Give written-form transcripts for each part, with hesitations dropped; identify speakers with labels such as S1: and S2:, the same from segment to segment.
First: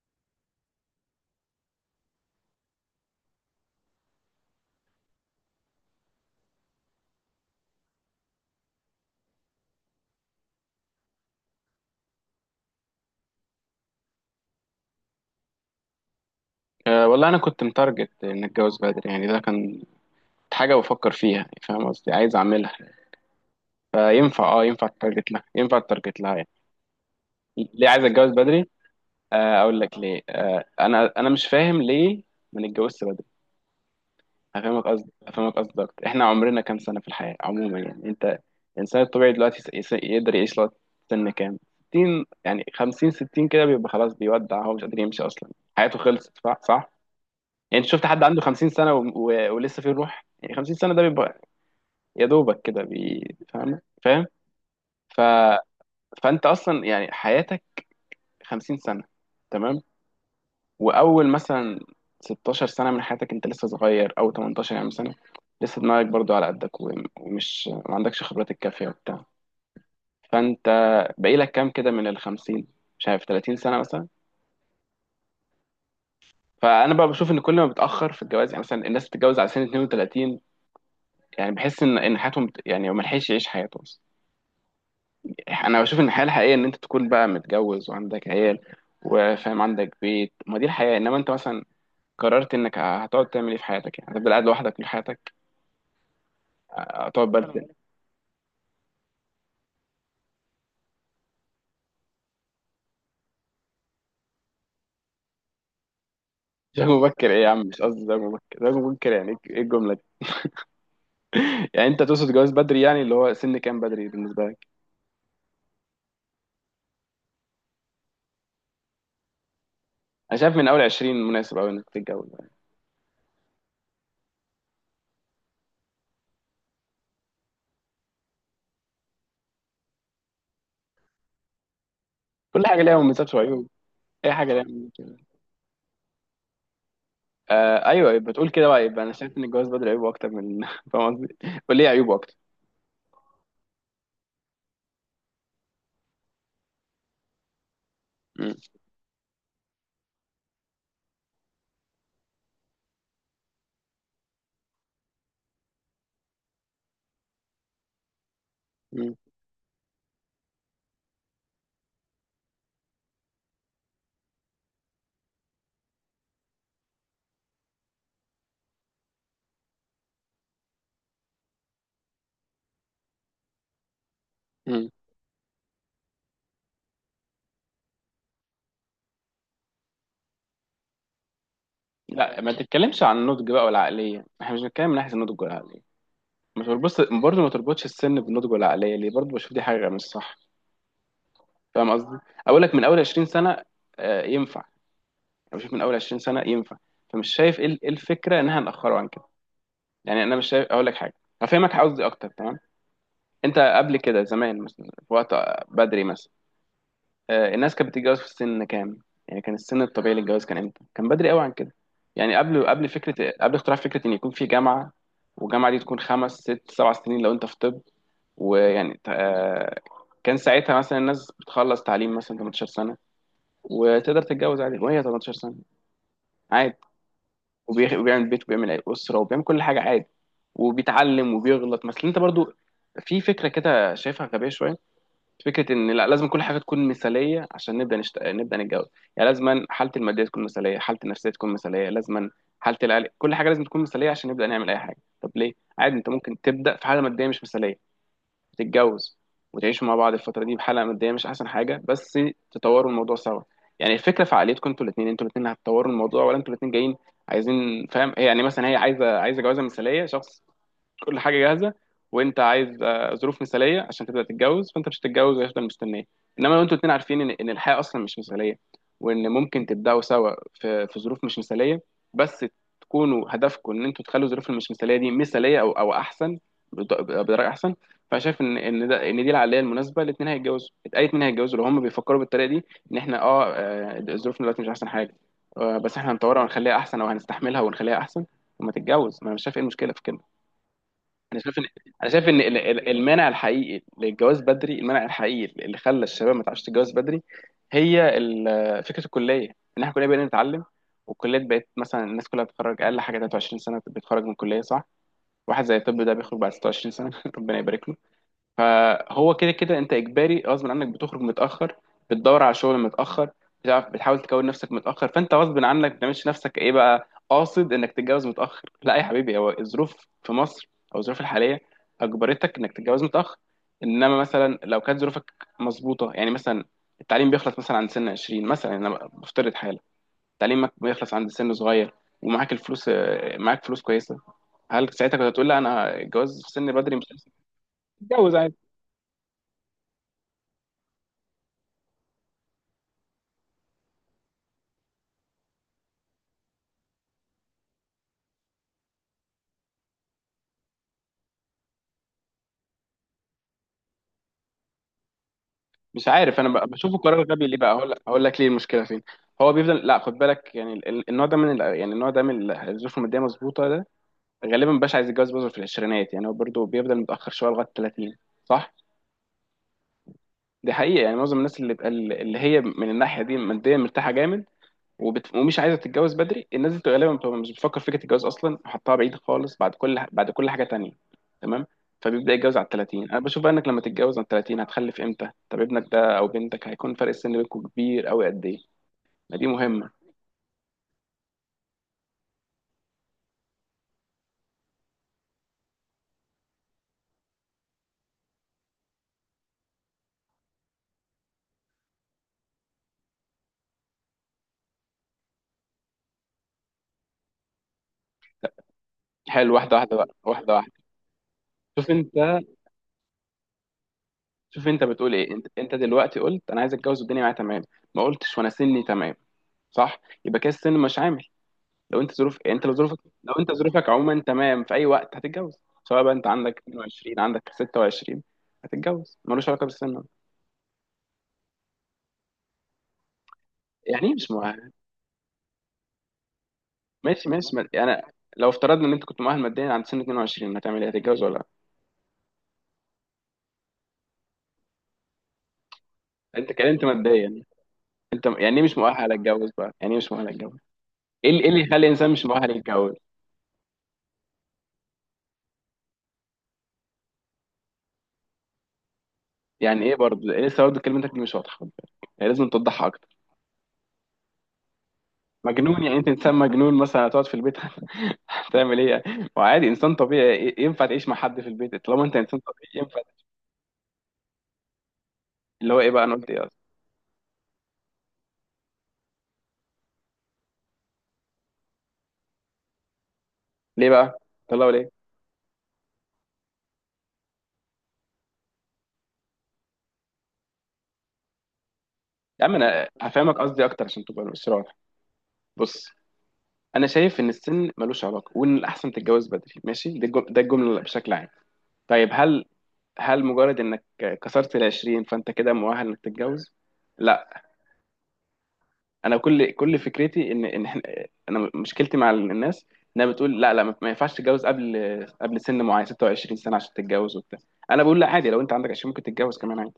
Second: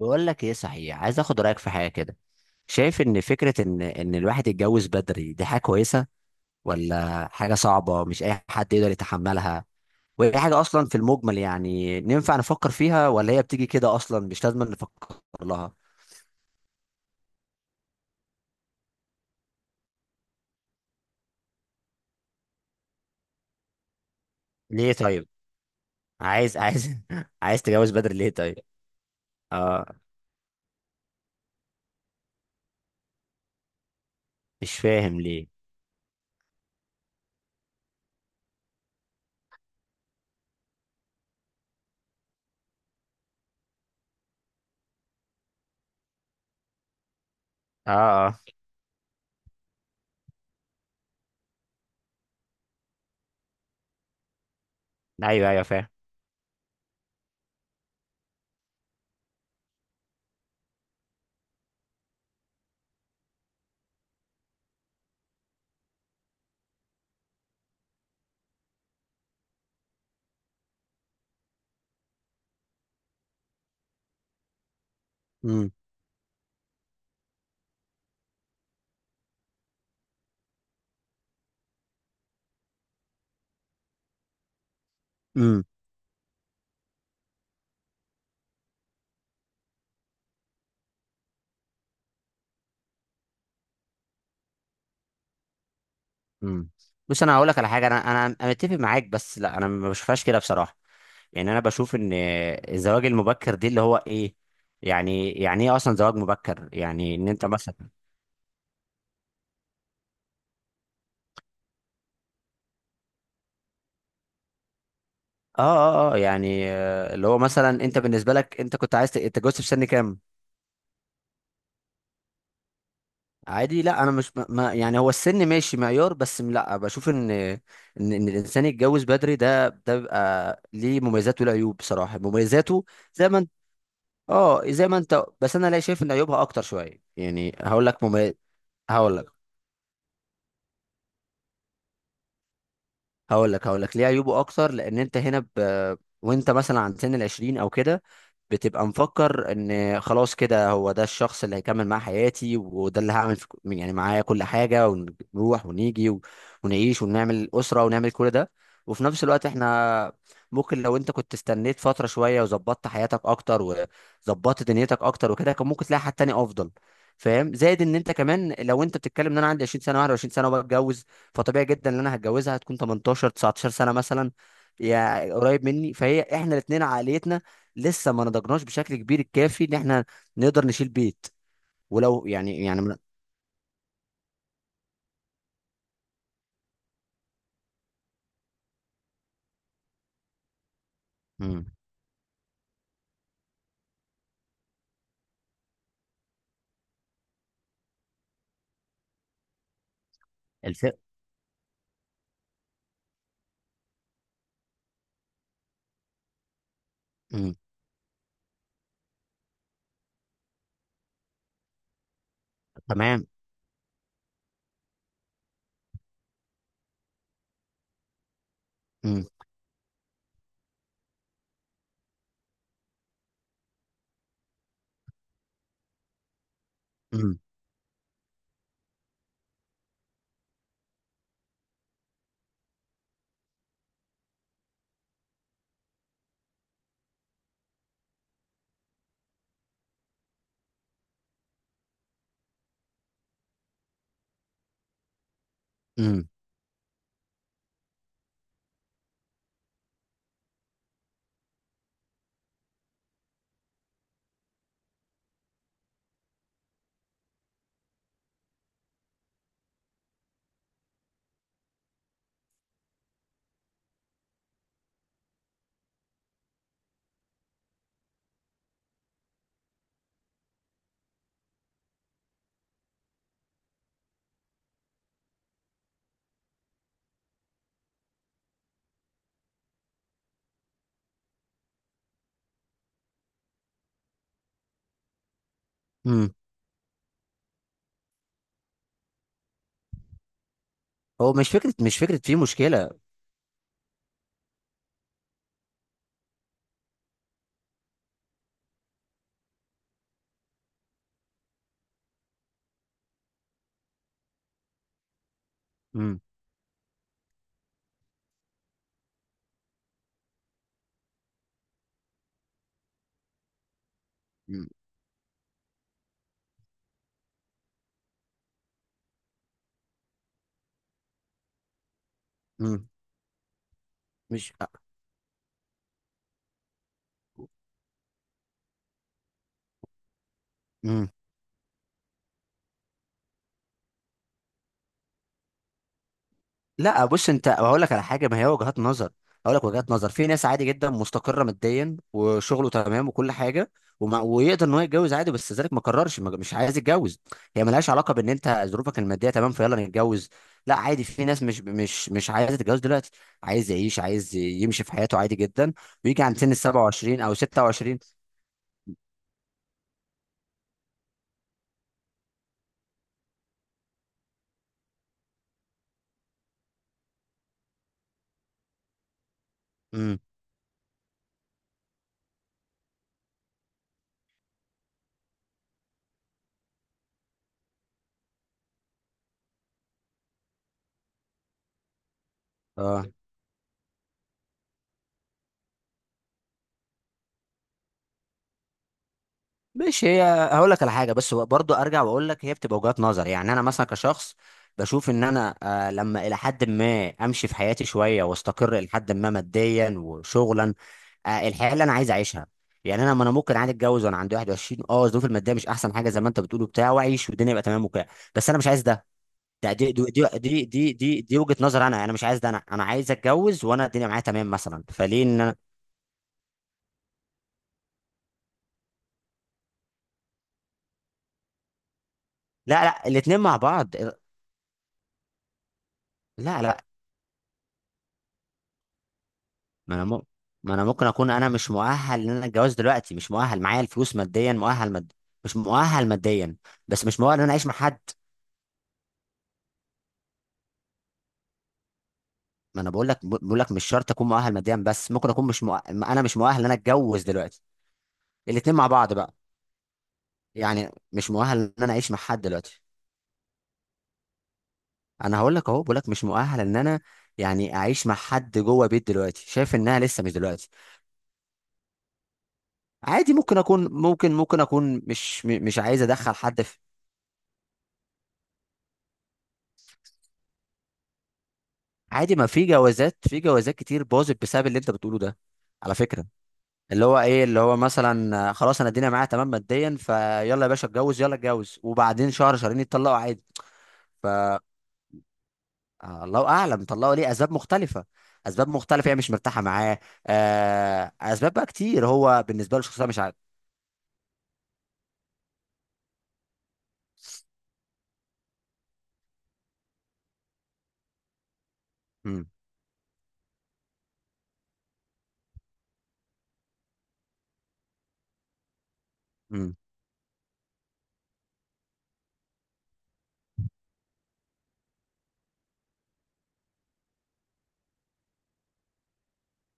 S1: بقول لك ايه، صحيح عايز اخد رايك في حاجه كده. شايف ان فكره ان الواحد يتجوز بدري دي حاجه كويسه، ولا حاجه صعبه مش اي حد يقدر يتحملها؟ وهي حاجه اصلا في المجمل يعني ننفع نفكر فيها، ولا هي بتيجي كده اصلا مش لازم نفكر لها؟
S2: أه والله انا كنت متارجت ان اتجوز بدري، يعني ده كان حاجه بفكر فيها، يعني فاهم قصدي، عايز اعملها. فينفع، ينفع
S1: ليه طيب؟
S2: التارجت لها، يعني.
S1: عايز عايز
S2: ليه
S1: تتجوز
S2: عايز
S1: بدري ليه
S2: اتجوز
S1: طيب؟
S2: بدري؟ أه، اقول
S1: اه.
S2: لك ليه. انا مش فاهم ليه ما نتجوزش بدري.
S1: مش
S2: هفهمك قصدي،
S1: فاهم ليه.
S2: اكتر. احنا عمرنا كام سنه في الحياه عموما؟ يعني انت، الانسان الطبيعي دلوقتي يقدر يعيش لغايه سن كام؟ 60، يعني 50، 60، كده بيبقى خلاص، بيودع، هو مش قادر يمشي اصلا، حياته خلصت. صح؟ يعني انت شفت حد
S1: اه، اه.
S2: عنده 50 سنه ولسه فيه روح؟ يعني 50 سنه ده بيبقى يا دوبك كده فاهم، ف...
S1: ايوه، ايوه، فاهم.
S2: فانت اصلا يعني حياتك 50 سنه، تمام؟ واول مثلا 16 سنه من حياتك انت لسه صغير، او 18 يعني سنه لسه دماغك برضو على قدك، ومش ما عندكش خبرات الكافيه وبتاع. فانت باقي لك كام كده من ال 50؟ مش عارف، 30 سنه مثلا.
S1: امم.
S2: فانا بقى بشوف ان كل ما بتاخر في الجواز، يعني مثلا الناس بتتجوز على سن 32، يعني بحس ان حياتهم يعني ما لحقش يعيش حياته.
S1: امم.
S2: انا بشوف ان الحياه الحقيقيه، ان انت تكون بقى متجوز وعندك عيال وفاهم، عندك بيت، ما دي الحياه. انما انت مثلا قررت انك هتقعد تعمل ايه في حياتك؟ يعني هتفضل قاعد لوحدك طول حياتك؟
S1: امم. بص،
S2: هتقعد
S1: انا هقول لك على
S2: بلد.
S1: حاجه، انا متفق معاك، بس لا، انا ما بشوفهاش كده بصراحه. يعني انا بشوف ان الزواج المبكر دي اللي هو ايه، يعني ايه اصلا زواج مبكر؟
S2: زواج
S1: يعني ان
S2: مبكر ايه
S1: انت
S2: يا عم؟
S1: مثلا...
S2: مش قصدي زواج مبكر، زواج مبكر يعني ايه؟ الجمله دي. يعني انت تقصد جواز بدري، يعني اللي هو سن كام بدري بالنسبه لك؟
S1: اه، اه، اه، يعني اللي هو مثلا انت بالنسبه لك انت كنت عايز تتجوز في سن كام؟
S2: انا شايف من اول 20 مناسب قوي انك تتجوز يعني.
S1: عادي، لا، انا مش يعني هو السن ماشي معيار، بس لا بشوف ان ان الانسان يتجوز بدري ده بيبقى ليه مميزات وله عيوب بصراحه.
S2: كل حاجه
S1: مميزاته
S2: ليها
S1: زي
S2: مميزات
S1: ما انت...
S2: وعيوب. اي حاجه ليها
S1: اه، زي
S2: مميزات.
S1: ما انت، بس انا لا شايف ان عيوبها اكتر شويه. يعني هقول
S2: آه
S1: لك
S2: ايوه، يبقى
S1: مميز...
S2: تقول كده بقى. يبقى انا
S1: هقول لك
S2: شايف ان الجواز بدري عيوبه اكتر، من فاهم قصدي. قول لي إيه عيوبه اكتر؟
S1: هقول لك ليه عيوبه اكتر. لان انت هنا ب... وانت مثلا عند سن العشرين او كده،
S2: م-
S1: بتبقى مفكر ان خلاص كده هو ده الشخص اللي هيكمل معاه حياتي، وده اللي هعمل في... يعني معايا كل حاجه، ونروح ونيجي و... ونعيش ونعمل اسره ونعمل كل ده. وفي
S2: م-
S1: نفس الوقت احنا ممكن، لو انت كنت استنيت فتره شويه، وظبطت حياتك اكتر، وظبطت دنيتك اكتر وكده، كان ممكن تلاقي حد تاني افضل. فاهم؟ زائد ان انت كمان، لو انت بتتكلم ان انا عندي 20 سنه 21 سنه وبتجوز، فطبيعي جدا ان انا هتجوزها هتكون 18 19 سنه مثلا،
S2: م.
S1: يا قريب مني. فهي احنا الاثنين عقليتنا لسه ما نضجناش بشكل كبير الكافي ان احنا نقدر نشيل بيت. ولو
S2: لا ما
S1: يعني من...
S2: تتكلمش عن النضج بقى والعقليه، احنا مش بنتكلم من ناحيه النضج والعقليه. مش بتبص برضه، ما تربطش السن بالنضج والعقليه ليه؟ برضه بشوف دي حاجه مش صح.
S1: مم.
S2: فاهم قصدي؟ اقول لك من اول 20 سنه ينفع. انا بشوف من اول 20 سنه ينفع. فمش شايف إيه الفكره انها ناخره عن كده. يعني انا مش شايف. اقول لك
S1: الف...
S2: حاجه، هفهمك قصدي اكتر، تمام. انت قبل كده زمان، مثلا في وقت بدري مثلا،
S1: مم.
S2: الناس كانت بتتجوز في سن كام؟ يعني كان السن الطبيعي للجواز كان امتى؟ كان بدري قوي عن كده. يعني قبل،
S1: تمام.
S2: فكره، قبل اختراع فكره ان يكون في جامعه، والجامعه دي تكون خمس ست سبع سنين لو انت في طب. ويعني
S1: مم.
S2: كان ساعتها مثلا الناس بتخلص تعليم مثلا 18 سنه، وتقدر تتجوز عادي وهي 18 سنه، عادي.
S1: مم.
S2: وبيعمل بيت وبيعمل اسره وبيعمل كل حاجه عادي، وبيتعلم وبيغلط. مثلا انت برضو في فكره كده شايفها غبيه شويه، فكره ان لا لازم كل حاجه تكون مثاليه عشان نبدا نبدا نتجوز. يعني لازما حالتي الماديه تكون مثاليه، حالتي النفسيه تكون مثاليه، لازما حالتي العقل، كل حاجه لازم تكون مثاليه عشان نبدا نعمل اي حاجه. طب ليه؟ عادي، انت
S1: مم.
S2: ممكن تبدا في حاله ماديه مش مثاليه، تتجوز، وتعيشوا مع بعض الفتره دي بحاله ماديه مش احسن حاجه، بس تطوروا الموضوع سوا. يعني الفكره في عقليتكم انتوا الاثنين، هتطوروا الموضوع، ولا انتوا الاثنين جايين عايزين فاهم؟ هي يعني مثلا هي عايزه جوازه مثاليه، شخص كل حاجه جاهزه، وانت عايز ظروف مثاليه عشان تبدا تتجوز، فانت مش هتتجوز وهيفضل مستنيه. انما لو انتوا الاتنين عارفين ان الحياه اصلا مش مثاليه، وان ممكن تبداوا سوا في ظروف مش مثاليه، بس تكونوا هدفكم ان انتوا تخلوا الظروف المش مثاليه دي مثاليه، او احسن، بطريقه احسن. فانا شايف ان دي العقليه المناسبه. الاثنين هيتجوزوا، اي اثنين هيتجوزوا لو هم بيفكروا بالطريقه دي، ان احنا ظروفنا دلوقتي مش احسن حاجه، بس احنا
S1: مم.
S2: هنطورها ونخليها احسن، او هنستحملها ونخليها احسن. وما تتجوز، ما انا مش شايف ايه المشكله في كده.
S1: هو
S2: انا
S1: مش
S2: شايف ان،
S1: فكره، مش فكره في مشكله.
S2: المانع الحقيقي للجواز بدري، المانع الحقيقي اللي خلى الشباب ما تعرفش تتجوز بدري، هي فكره الكليه. ان احنا كلنا بقينا نتعلم، والكليات بقت مثلا الناس كلها بتتخرج اقل حاجه 23 سنه، بتتخرج من الكليه، صح؟ واحد زي الطب ده
S1: مم.
S2: بيخرج بعد 26 سنه، ربنا يبارك له. فهو كده كده انت اجباري، غصب عنك بتخرج متاخر، بتدور على شغل متاخر، بتعرف، بتحاول تكون
S1: مم.
S2: نفسك متاخر، فانت غصب عنك ما بتعملش نفسك ايه بقى قاصد انك تتجوز متاخر. لا يا حبيبي، هو الظروف في مصر او الظروف الحاليه اجبرتك انك
S1: مم.
S2: تتجوز متاخر. انما
S1: مش.
S2: مثلا لو كانت ظروفك مظبوطه، يعني مثلا التعليم بيخلص مثلا عند سن 20 مثلا، انا بفترض حاله، تعليمك
S1: مم.
S2: بيخلص عند سن صغير، ومعاك الفلوس، معاك فلوس كويسه، هل ساعتها كنت هتقول لا انا الجواز في سن بدري مش
S1: لا، بص انت، هقول لك على حاجه،
S2: هتجوز؟
S1: ما هي وجهات نظر. هقول لك وجهات نظر، في ناس عادي جدا مستقره ماديا وشغله تمام وكل حاجه، وما ويقدر ان هو يتجوز عادي، بس ذلك ما قررش، ما- مش عايز يتجوز. هي ملهاش علاقه بان انت ظروفك الماديه تمام فيلا نتجوز. لا عادي، في ناس مش عايزه تتجوز دلوقتي. عايز يعيش، عايز يمشي في حياته عادي جدا،
S2: مش
S1: ويجي عند
S2: عارف. انا
S1: سن ال
S2: بشوفه قرار
S1: 27 او
S2: غبي. ليه بقى؟ اقول،
S1: 26.
S2: لك ليه المشكله فين. هو بيفضل، لا خد بالك، يعني النوع ده من الظروف الماديه مظبوطه، ده غالبا مبقاش عايز يتجوز برضه في العشرينات. يعني هو برضه بيفضل متاخر شويه لغايه 30، صح؟
S1: امم.
S2: دي حقيقه. يعني معظم الناس اللي بقى، اللي هي من الناحيه دي ماديا مرتاحه جامد، ومش عايزه تتجوز بدري، الناس دي غالبا بتبقى مش بتفكر في فكره الجواز اصلا، وحطها بعيد خالص بعد كل، حاجه تانية، تمام. فبيبدا يتجوز على ال
S1: آه.
S2: 30. انا بشوف بقى انك لما تتجوز على ال 30 هتخلف امتى؟ طب ابنك ده او بنتك هيكون فرق السن بينكم كبير قوي قد ايه؟ ما دي مهمه.
S1: ماشي هي. هقول لك على حاجه، بس برضو ارجع واقول لك هي بتبقى وجهات نظر. يعني انا مثلا كشخص بشوف ان انا، لما الى حد ما امشي في حياتي شويه، واستقر الى حد ما ماديا وشغلا، الحياه اللي انا عايز اعيشها. يعني انا ما انا ممكن عادي اتجوز وانا عندي 21، الظروف الماديه مش احسن حاجه زي ما انت بتقول بتاع، واعيش والدنيا يبقى تمام وكده. بس انا مش عايز ده.
S2: حلو،
S1: ده
S2: واحده
S1: دي
S2: واحده
S1: دي
S2: بقى،
S1: دي
S2: واحده
S1: دي
S2: واحده.
S1: دي, دي, دي وجهه نظر،
S2: شوف
S1: انا
S2: انت،
S1: مش عايز ده. انا عايز اتجوز وانا الدنيا معايا تمام مثلا،
S2: بتقول
S1: فليه
S2: ايه.
S1: ان
S2: انت
S1: انا...
S2: انت دلوقتي قلت انا عايز اتجوز والدنيا معايا تمام، ما قلتش وانا سني تمام. صح؟ يبقى كده السن مش عامل. لو انت، ظروف يعني انت لو
S1: لا
S2: ظروفك
S1: لا،
S2: لو
S1: الاتنين
S2: انت
S1: مع
S2: ظروفك
S1: بعض.
S2: عموما تمام، في اي وقت هتتجوز، سواء بقى انت عندك
S1: لا لا.
S2: 22 عندك 26، هتتجوز، ملوش علاقه
S1: ما
S2: بالسن.
S1: انا م... ما انا ممكن اكون انا مش مؤهل ان انا اتجوز دلوقتي. مش مؤهل، معايا
S2: يعني ايه
S1: الفلوس
S2: مش
S1: ماديا
S2: مؤهل؟
S1: مؤهل، مد... مش مؤهل ماديا، بس مش
S2: ماشي
S1: مؤهل ان انا
S2: ماشي،
S1: اعيش
S2: ما...
S1: مع حد.
S2: انا لو افترضنا ان انت كنت مؤهل ماديا عند سن 22، هتعمل ايه؟ هتتجوز ولا لا؟
S1: ما انا بقول لك، مش شرط اكون مؤهل ماديا، بس ممكن اكون مش مؤ... انا مش
S2: انت
S1: مؤهل ان انا
S2: كلمت
S1: اتجوز
S2: ماديا.
S1: دلوقتي.
S2: انت يعني ايه
S1: الاتنين
S2: مش
S1: مع
S2: مؤهل
S1: بعض بقى.
S2: اتجوز بقى؟ يعني ايه مش مؤهل اتجوز؟
S1: يعني
S2: ايه
S1: مش
S2: اللي، إيه
S1: مؤهل
S2: اللي يخلي
S1: ان انا
S2: الانسان
S1: اعيش مع
S2: مش
S1: حد
S2: مؤهل
S1: دلوقتي.
S2: يتجوز؟
S1: انا هقول لك اهو، بقول لك مش مؤهل ان انا يعني اعيش مع حد جوه بيت دلوقتي. شايف
S2: يعني ايه
S1: انها لسه
S2: برضه؟
S1: مش
S2: إيه لسه
S1: دلوقتي.
S2: برضه؟ كلمتك دي مش واضحه، خد بالك. يعني لازم توضحها اكتر.
S1: عادي، ممكن اكون، ممكن اكون مش مش
S2: مجنون؟ يعني
S1: عايز
S2: انت انسان
S1: ادخل حد.
S2: مجنون مثلا هتقعد في البيت، تعمل ايه؟ يعني ما هو عادي انسان طبيعي، ينفع تعيش مع حد في البيت. طالما انت
S1: عادي،
S2: انسان
S1: ما في
S2: طبيعي ينفع.
S1: جوازات، كتير باظت بسبب اللي انت بتقوله ده،
S2: اللي هو ايه
S1: على
S2: بقى؟ انا
S1: فكره.
S2: قلت ايه اصلا؟
S1: اللي هو ايه، اللي هو مثلا خلاص انا الدنيا معايا تمام ماديا فيلا يا باشا اتجوز، يلا اتجوز وبعدين شهر شهرين يتطلقوا عادي.
S2: ليه بقى
S1: ف...
S2: طلعوا ليه؟
S1: الله اعلم طلقوا ليه. اسباب مختلفه. اسباب مختلفه، هي مش مرتاحه معاه، اسباب بقى كتير.
S2: يا
S1: هو
S2: عم،
S1: بالنسبه له
S2: انا
S1: شخصيه مش
S2: هفهمك
S1: عارف.
S2: قصدي اكتر عشان تبقى مش رايح. بص، انا شايف ان السن ملوش علاقه، وان الاحسن تتجوز بدري، ماشي. ده الجمله بشكل عام. طيب
S1: امم.
S2: هل، مجرد انك كسرت ال 20 فانت كده مؤهل انك تتجوز؟ لا. انا كل فكرتي انا مشكلتي مع الناس انها بتقول لا، لا، ما ينفعش تتجوز قبل، سن معين، 26 سنه عشان تتجوز وبتاع. انا بقول لا، عادي، لو انت عندك 20 ممكن تتجوز كمان، عادي.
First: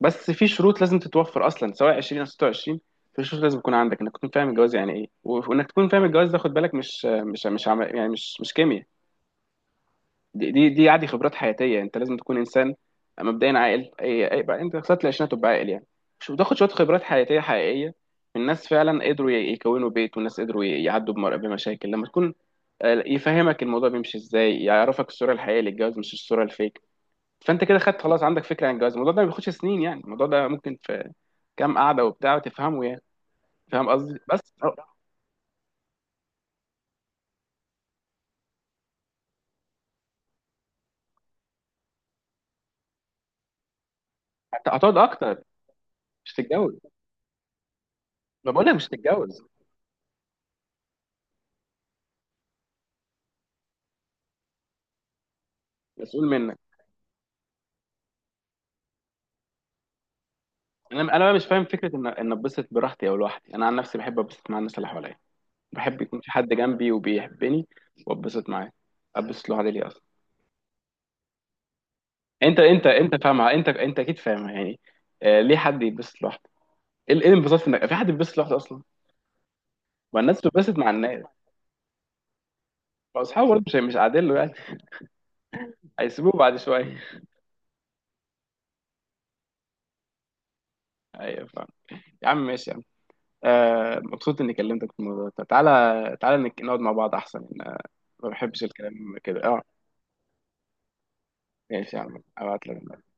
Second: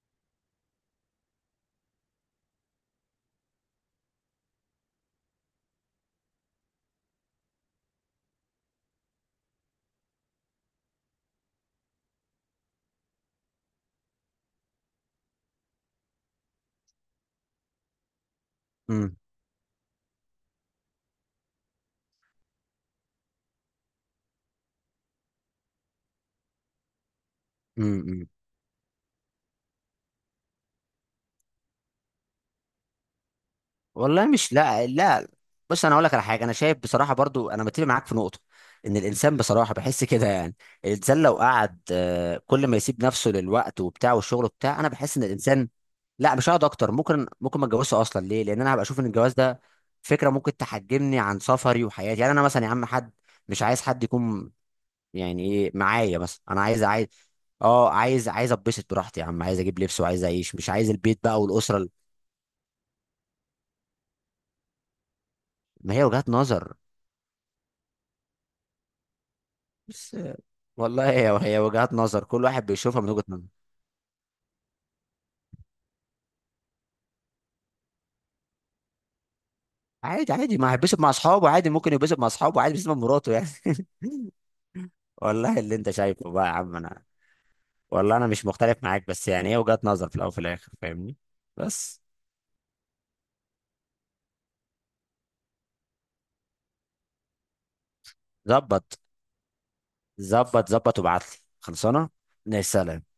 S2: بس في شروط لازم تتوفر اصلا سواء 20 او 26. في شروط لازم تكون عندك، انك تكون فاهم الجواز يعني ايه، وانك تكون فاهم الجواز ده، خد بالك، مش مش مش عم... يعني مش كيمياء. دي عادي، خبرات حياتيه، انت لازم تكون انسان مبدئيا عاقل، اي بقى انت وصلت العشرينات تبقى عاقل يعني، مش بتاخد شويه خبرات حياتيه حقيقيه من ناس فعلا قدروا يكونوا بيت، والناس قدروا يعدوا بمشاكل. لما تكون يفهمك الموضوع بيمشي ازاي، يعرفك الصوره الحقيقيه للجواز مش الصوره الفيك. فانت كده خدت خلاص،
S1: امم.
S2: عندك فكره عن الجواز. الموضوع ده ما بياخدش سنين، يعني الموضوع ده ممكن في كام قعده وبتاع وتفهمه، يعني فاهم قصدي
S1: والله مش،
S2: بس.
S1: لا لا. بص، انا اقول لك على حاجه. انا شايف بصراحه برضو، انا متفق معاك في نقطه، ان الانسان بصراحه بحس كده يعني، الانسان لو قعد كل ما يسيب نفسه للوقت وبتاع والشغل بتاع، انا
S2: هتقعد
S1: بحس ان
S2: اكتر.
S1: الانسان...
S2: مش
S1: لا، مش هقعد
S2: تتجوز،
S1: اكتر، ممكن ما اتجوزش اصلا، ليه؟
S2: ما
S1: لان
S2: بقول لك
S1: انا هبقى
S2: مش
S1: اشوف ان الجواز
S2: تتجوز.
S1: ده فكره ممكن تحجمني عن سفري وحياتي. يعني انا مثلا يا عم، حد... مش عايز حد يكون، يعني ايه، معايا
S2: مسؤول
S1: مثلا.
S2: منك.
S1: انا عايز اه، عايز اتبسط براحتي يا عم، عايز اجيب لبس وعايز اعيش، مش عايز
S2: انا
S1: البيت
S2: انا بقى
S1: بقى
S2: مش فاهم
S1: والاسره.
S2: فكره ان اتبسط براحتي او لوحدي. انا عن نفسي بحب اتبسط مع الناس اللي حواليا،
S1: ما
S2: بحب
S1: هي
S2: يكون
S1: وجهات
S2: في حد
S1: نظر.
S2: جنبي وبيحبني واتبسط معاه. اتبسط لوحدي ليه اصلا؟
S1: والله هي وجهات نظر، كل
S2: انت
S1: واحد
S2: انت
S1: بيشوفها من
S2: انت
S1: وجهة
S2: فاهمها،
S1: نظره.
S2: انت اكيد فاهمها يعني. آه، ليه حد يتبسط لوحده؟ ايه، الانبساط في انك في حد بيتبسط لوحده اصلا؟ ما
S1: عادي
S2: الناس
S1: عادي، ما
S2: بتتبسط مع
S1: هيتبسط مع
S2: الناس.
S1: اصحابه عادي، ممكن يتبسط مع اصحابه عادي، بيتبسط مع مراته يعني.
S2: فاصحابه برضه مش قاعدين له يعني.
S1: والله اللي انت شايفه
S2: هيسيبوه
S1: بقى يا
S2: بعد
S1: عم،
S2: شويه.
S1: انا والله انا مش مختلف معاك، بس يعني هي وجهات نظر في الاول وفي الاخر، فاهمني؟
S2: ايوه فاهم.
S1: بس.
S2: يا عم ماشي يا عم. آه، مبسوط اني كلمتك في الموضوع ده. تعالى تعالى، نقعد مع بعض احسن. ما بحبش
S1: ظبط.
S2: الكلام كده، اه.
S1: ظبط ظبط، وابعت لي
S2: ماشي يا
S1: خلصانه.
S2: عم،
S1: يا
S2: ابعت
S1: سلام.
S2: لك.